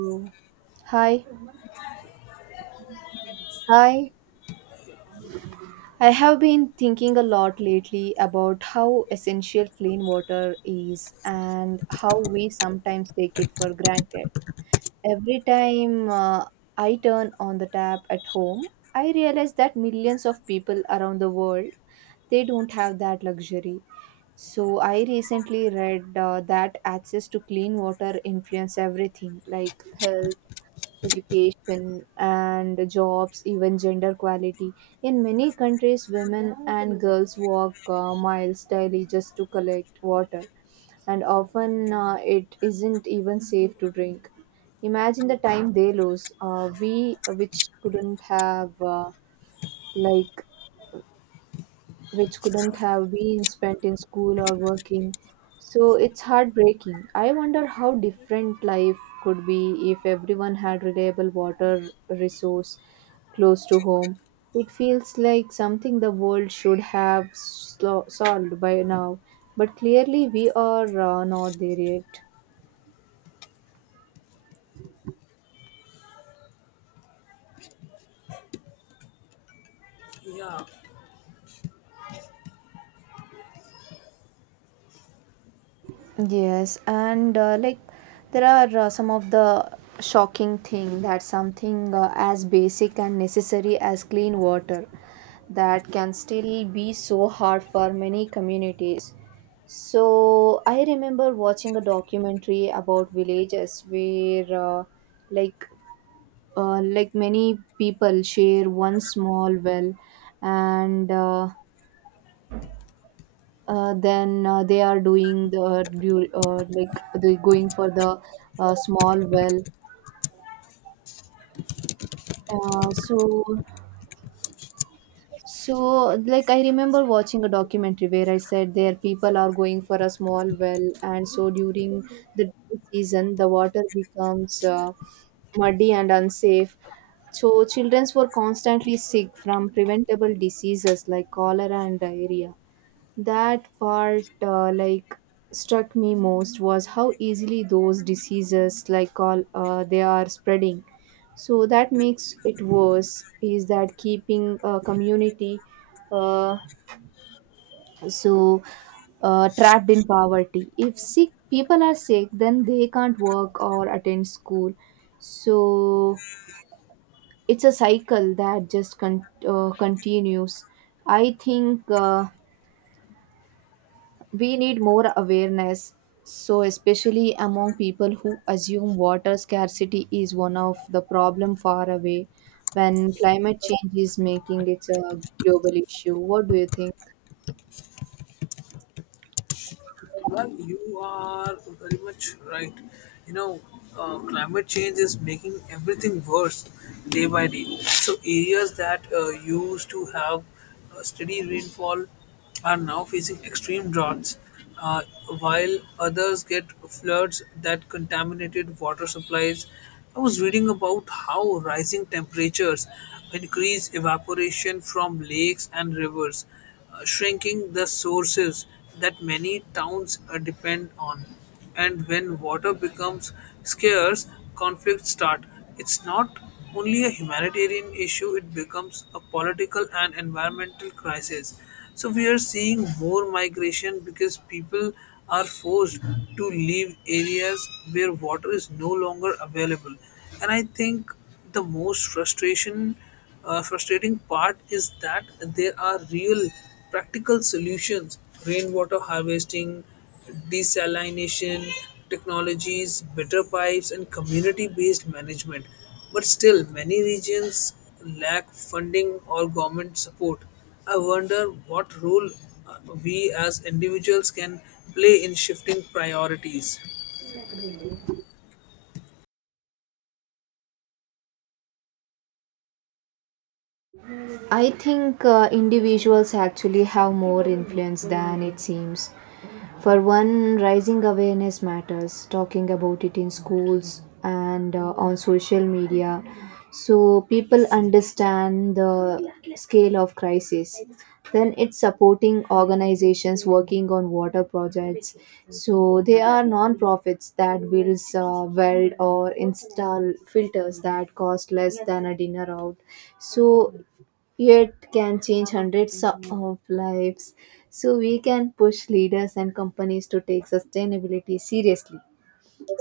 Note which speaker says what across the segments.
Speaker 1: Oh, hi. Hi. I have been thinking a lot lately about how essential clean water is and how we sometimes take it for granted. Every time I turn on the tap at home, I realize that millions of people around the world they don't have that luxury. So I recently read that access to clean water influence everything like health education and jobs, even gender equality. In many countries, women and girls walk miles daily just to collect water, and often it isn't even safe to drink. Imagine the time they lose. We, which couldn't have like Which couldn't have been spent in school or working. So it's heartbreaking. I wonder how different life could be if everyone had reliable water resource close to home. It feels like something the world should have solved by now, but clearly we are not there yet.
Speaker 2: Yeah,
Speaker 1: Yes, and there are some of the shocking thing that something as basic and necessary as clean water that can still be so hard for many communities. So I remember watching a documentary about villages where like many people share one small well and then they are doing the du- like they going for the small well so so like I remember watching a documentary where I said there people are going for a small well, and so during the dry season the water becomes muddy and unsafe, so children were constantly sick from preventable diseases like cholera and diarrhea. That part, struck me most was how easily those diseases, they are spreading. So that makes it worse. Is that keeping a community, uh, so trapped in poverty. If sick people are sick, then they can't work or attend school. So it's a cycle that just continues. I think. We need more awareness, so especially among people who assume water scarcity is one of the problem far away when climate change is making it a global issue. What do you think?
Speaker 2: well, you are very much right. You know, climate change is making everything worse day by day. So, areas that used to have steady rainfall are now facing extreme droughts, uh, while others get floods that contaminated water supplies. I was reading about how rising temperatures increase evaporation from lakes and rivers, shrinking the sources that many towns depend on. And when water becomes scarce, conflicts start. It's not only a humanitarian issue, it becomes a political and environmental crisis. So we are seeing more migration because people are forced to leave areas where water is no longer available. And I think the most frustration frustrating part is that there are real practical solutions: rainwater harvesting, desalination technologies, better pipes, and community based management. But still, many regions lack funding or government support. I wonder what role uh, we as individuals can play in shifting priorities.
Speaker 1: I think individuals actually have more influence than it seems. For one, rising awareness matters, talking about it in schools and on social media so people understand the scale of crisis. Then it's supporting organizations working on water projects. So they are non-profits that builds weld or install filters that cost less than a dinner out. So yet can change hundreds of lives. So we can push leaders and companies to take sustainability seriously.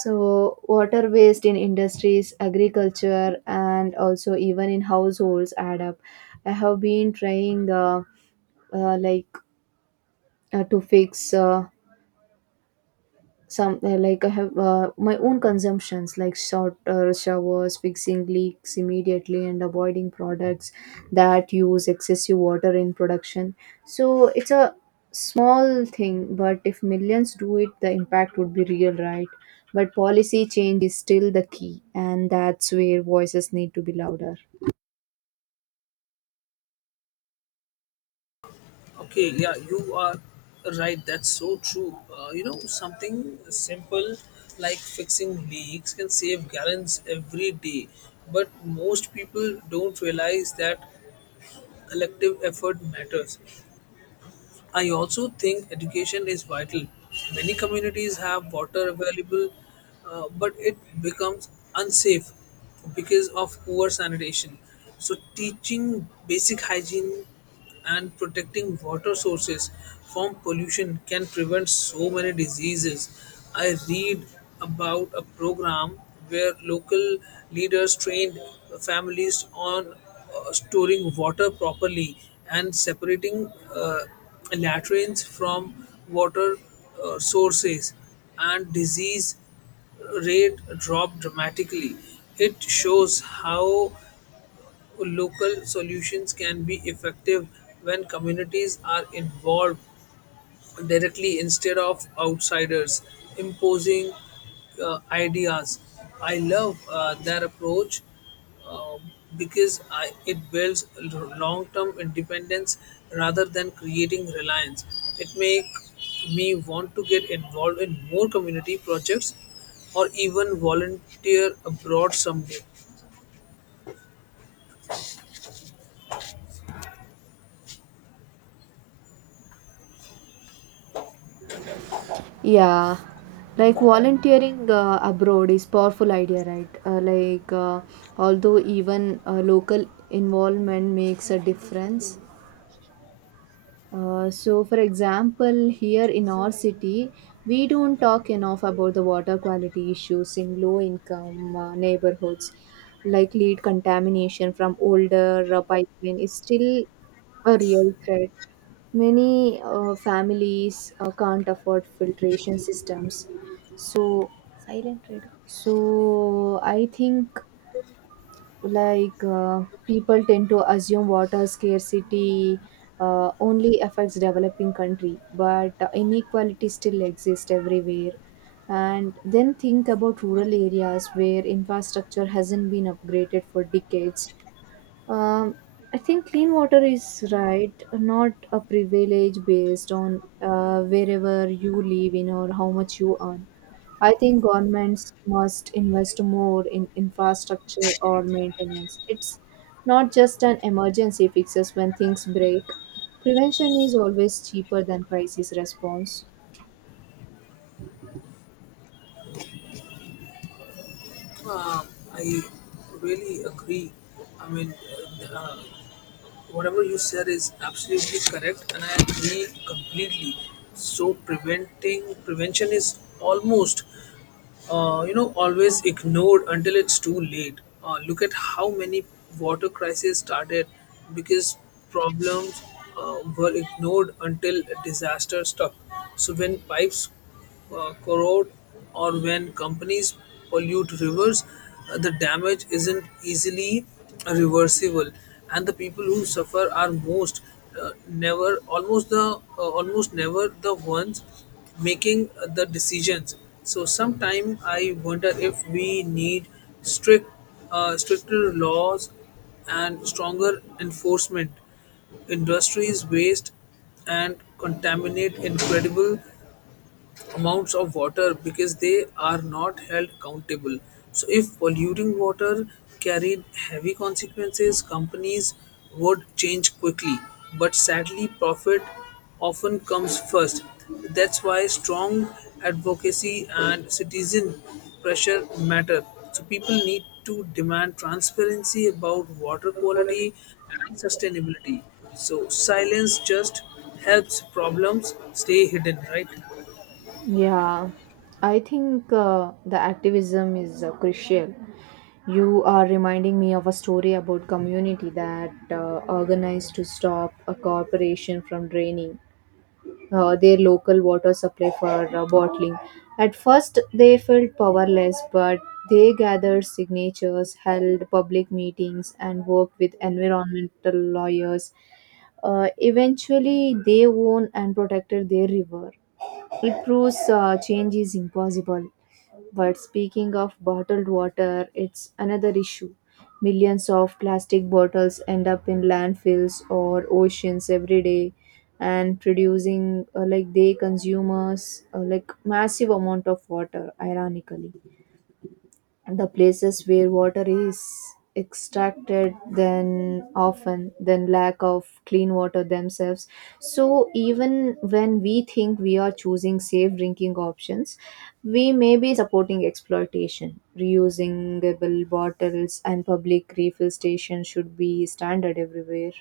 Speaker 1: So water waste in industries, agriculture, and also even in households add up. I have been trying uh, like to fix. Some like I have my own consumptions like short showers, fixing leaks immediately, and avoiding products that use excessive water in production. So it's a small thing, but if millions do it the impact would be real, right? But policy change is still the key, and that's where voices need to be louder.
Speaker 2: Okay, yeah, you are right. That's so true. You know, something simple like fixing leaks can save gallons every day, but most people don't realize that collective effort matters. I also think education is vital. Many communities have water available, but it becomes unsafe because of poor sanitation. So, teaching basic hygiene and protecting water sources from pollution can prevent so many diseases. I read about a program where local leaders trained families on storing water properly and separating latrines from water sources, and disease rate drop dramatically. It shows how local solutions can be effective when communities are involved directly instead of outsiders imposing ideas. I love that approach, uh, because it builds long term independence rather than creating reliance. It makes me want to get involved in more community projects or even volunteer abroad someday.
Speaker 1: Yeah, like volunteering abroad is powerful idea, right? Although even local involvement makes a difference. So, for example, here in our city, we don't talk enough about the water quality issues in low-income neighborhoods. Like lead contamination from older pipeline is still a real threat. Many families can't afford filtration systems so So I think people tend to assume water scarcity only affects developing country, but inequality still exists everywhere. And then think about rural areas where infrastructure hasn't been upgraded for decades. Um, I think clean water is right, not a privilege based on wherever you live in or how much you earn. I think governments must invest more in infrastructure or maintenance. It's not just an emergency fixes when things break. Prevention is always cheaper than crisis response.
Speaker 2: I really agree. I mean, uh, uh, whatever you said is absolutely correct, and I agree completely. So preventing prevention is almost, you know, always ignored until it's too late. Look at how many water crises started because problems were ignored until a disaster struck. So when pipes corrode or when companies pollute rivers, the damage isn't easily reversible, and the people who suffer are most never almost the almost never the ones making the decisions. So sometimes I wonder if we need strict stricter laws and stronger enforcement. Industries waste and contaminate incredible amounts of water because they are not held accountable. So, if polluting water carried heavy consequences, companies would change quickly. But sadly, profit often comes first. That's why strong advocacy and citizen pressure matter. So, people need to demand transparency about water quality and sustainability. So, silence just helps problems stay hidden, right?
Speaker 1: Yeah, I think the activism is crucial. You are reminding me of a story about community that organized to stop a corporation from draining their local water supply for bottling. At first, they felt powerless, but they gathered signatures, held public meetings, and worked with environmental lawyers. Eventually, they won and protected their river. It proves change is impossible. But speaking of bottled water, it's another issue. Millions of plastic bottles end up in landfills or oceans every day, and producing like they consumers massive amount of water, ironically the places where water is extracted then often then lack of clean water themselves. So even when we think we are choosing safe drinking options, we may be supporting exploitation. Reusable bottles and public refill stations should be standard everywhere.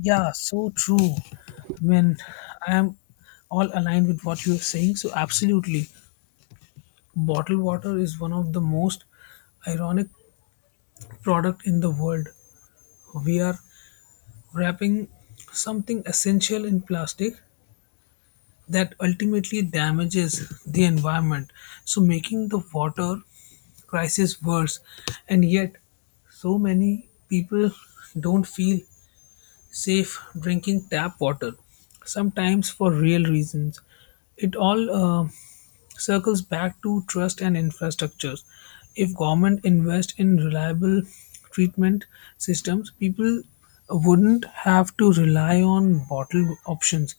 Speaker 2: Yeah, so true. I mean, I am all aligned with what you're saying. So, absolutely, bottled water is one of the most ironic product in the world. We are wrapping something essential in plastic that ultimately damages the environment. So, making the water crisis worse, and yet so many people don't feel safe drinking tap water, sometimes for real reasons. It all circles back to trust and infrastructures. If government invest in reliable treatment systems, people wouldn't have to rely on bottled options.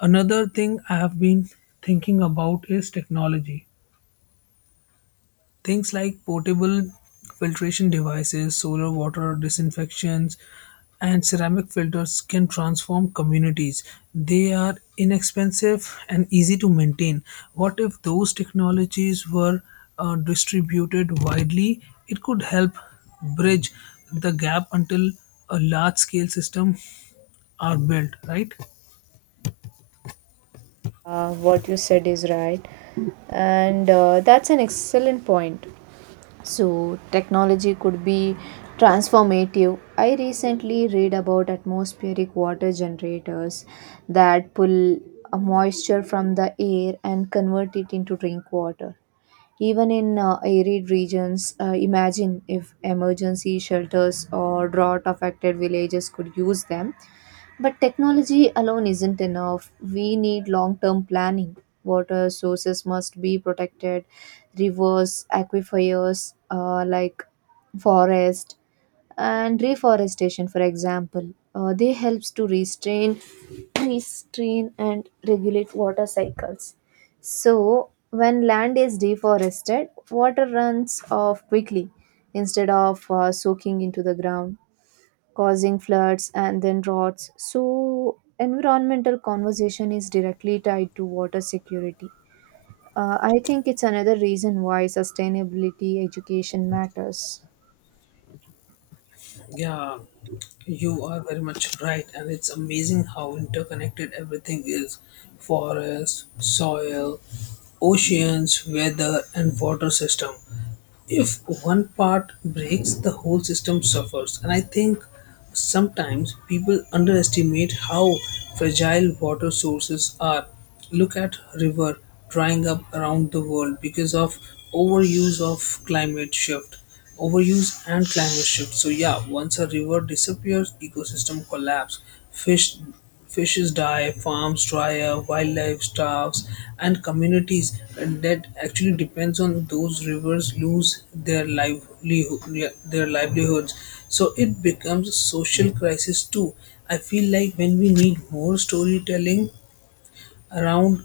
Speaker 2: Another thing I have been thinking about is technology. Things like portable filtration devices, solar water disinfections, and ceramic filters can transform communities. They are inexpensive and easy to maintain. What if those technologies were distributed widely? It could help bridge the gap until a large scale system are built, right?
Speaker 1: What you said is right, and that's an excellent point. So, technology could be transformative. I recently read about atmospheric water generators that pull a moisture from the air and convert it into drink water. Even in arid regions, imagine if emergency shelters or drought affected villages could use them. But technology alone isn't enough. We need long term planning. Water sources must be protected, rivers, aquifers forest, and reforestation, for example. They helps to restrain and regulate water cycles. So when land is deforested, water runs off quickly instead of soaking into the ground, causing floods and then droughts. So, environmental conversation is directly tied to water security. I think it's another reason why sustainability education matters.
Speaker 2: Yeah, you are very much right, and it's amazing how interconnected everything is: forest, soil, oceans, weather, and water system. If one part breaks, the whole system suffers, and I think sometimes people underestimate how fragile water sources are. Look at river drying up around the world because of overuse of climate shift. Overuse and climate shift. So yeah, once a river disappears, ecosystem collapse. Fish Fishes die, farms dry up, wildlife starves, and communities that actually depends on those rivers lose their livelihoods. So it becomes a social crisis too. I feel like when we need more storytelling around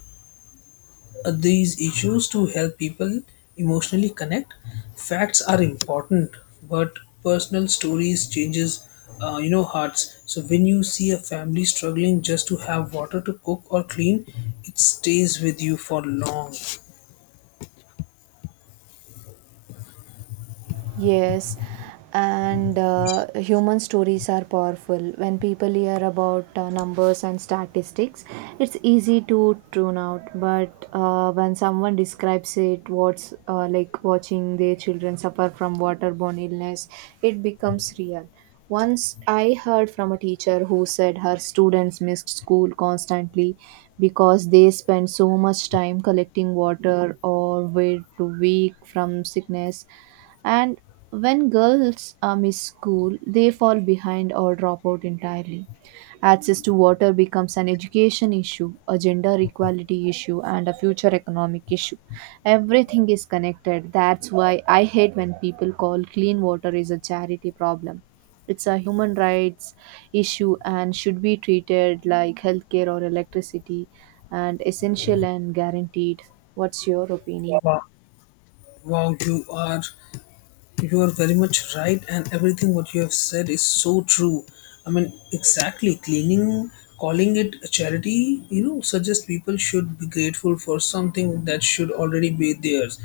Speaker 2: these issues to help people emotionally connect. Facts are important, but personal stories changes you know, hearts. So when you see a family struggling just to have water to cook or clean, it stays with you for long.
Speaker 1: Yes, and human stories are powerful. When people hear about numbers and statistics, it's easy to tune out. But when someone describes it, what's like watching their children suffer from waterborne illness, it becomes real. Once I heard from a teacher who said her students missed school constantly because they spent so much time collecting water or were too weak from sickness, and when girls miss school, they fall behind or drop out entirely. Access to water becomes an education issue, a gender equality issue, and a future economic issue. Everything is connected. That's why I hate when people call clean water is a charity problem. It's a human rights issue and should be treated like healthcare or electricity and essential and guaranteed. What's your opinion?
Speaker 2: Wow wow You are very much right, and everything what you have said is so true. I mean, exactly, cleaning, calling it a charity, you know, suggest people should be grateful for something that should already be theirs.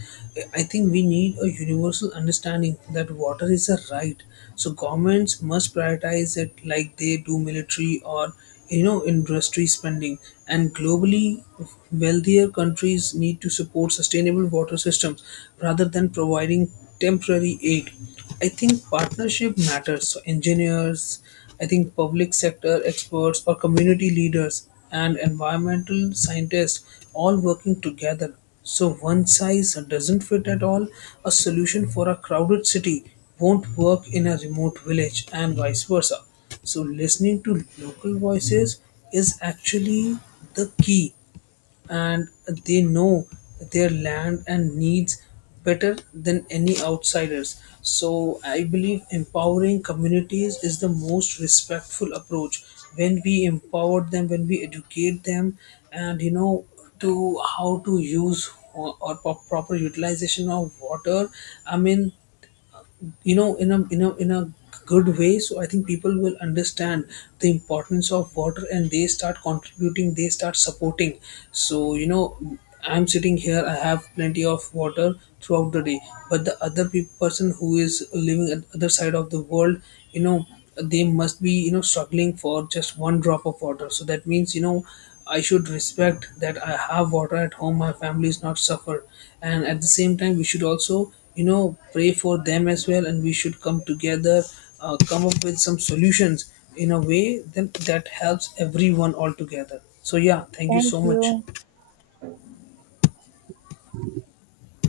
Speaker 2: I think we need a universal understanding that water is a right. So governments must prioritize it like they do military or, you know, industry spending. And globally, wealthier countries need to support sustainable water systems rather than providing temporary aid. I think partnership matters, so engineers, I think, public sector experts or community leaders and environmental scientists all working together. So one size doesn't fit at all. A solution for a crowded city won't work in a remote village and vice versa. So listening to local voices is actually the key, and they know their land and needs better than any outsiders. So I believe empowering communities is the most respectful approach. When we empower them, when we educate them, and you know, to how to use, or proper utilization of water. I mean, you know, in a in a good way, so I think people will understand the importance of water and they start contributing, they start supporting. So, you know, I'm sitting here, I have plenty of water throughout the day, but the other person who is living at other side of the world, you know, they must be, you know, struggling for just one drop of water. So that means, you know, I should respect that I have water at home, my family is not suffer. And at the same time, we should also, you know, pray for them as well, and we should come together, come up with some solutions in a way then that helps everyone all together. So yeah, thank you
Speaker 1: Thank
Speaker 2: so much.
Speaker 1: you.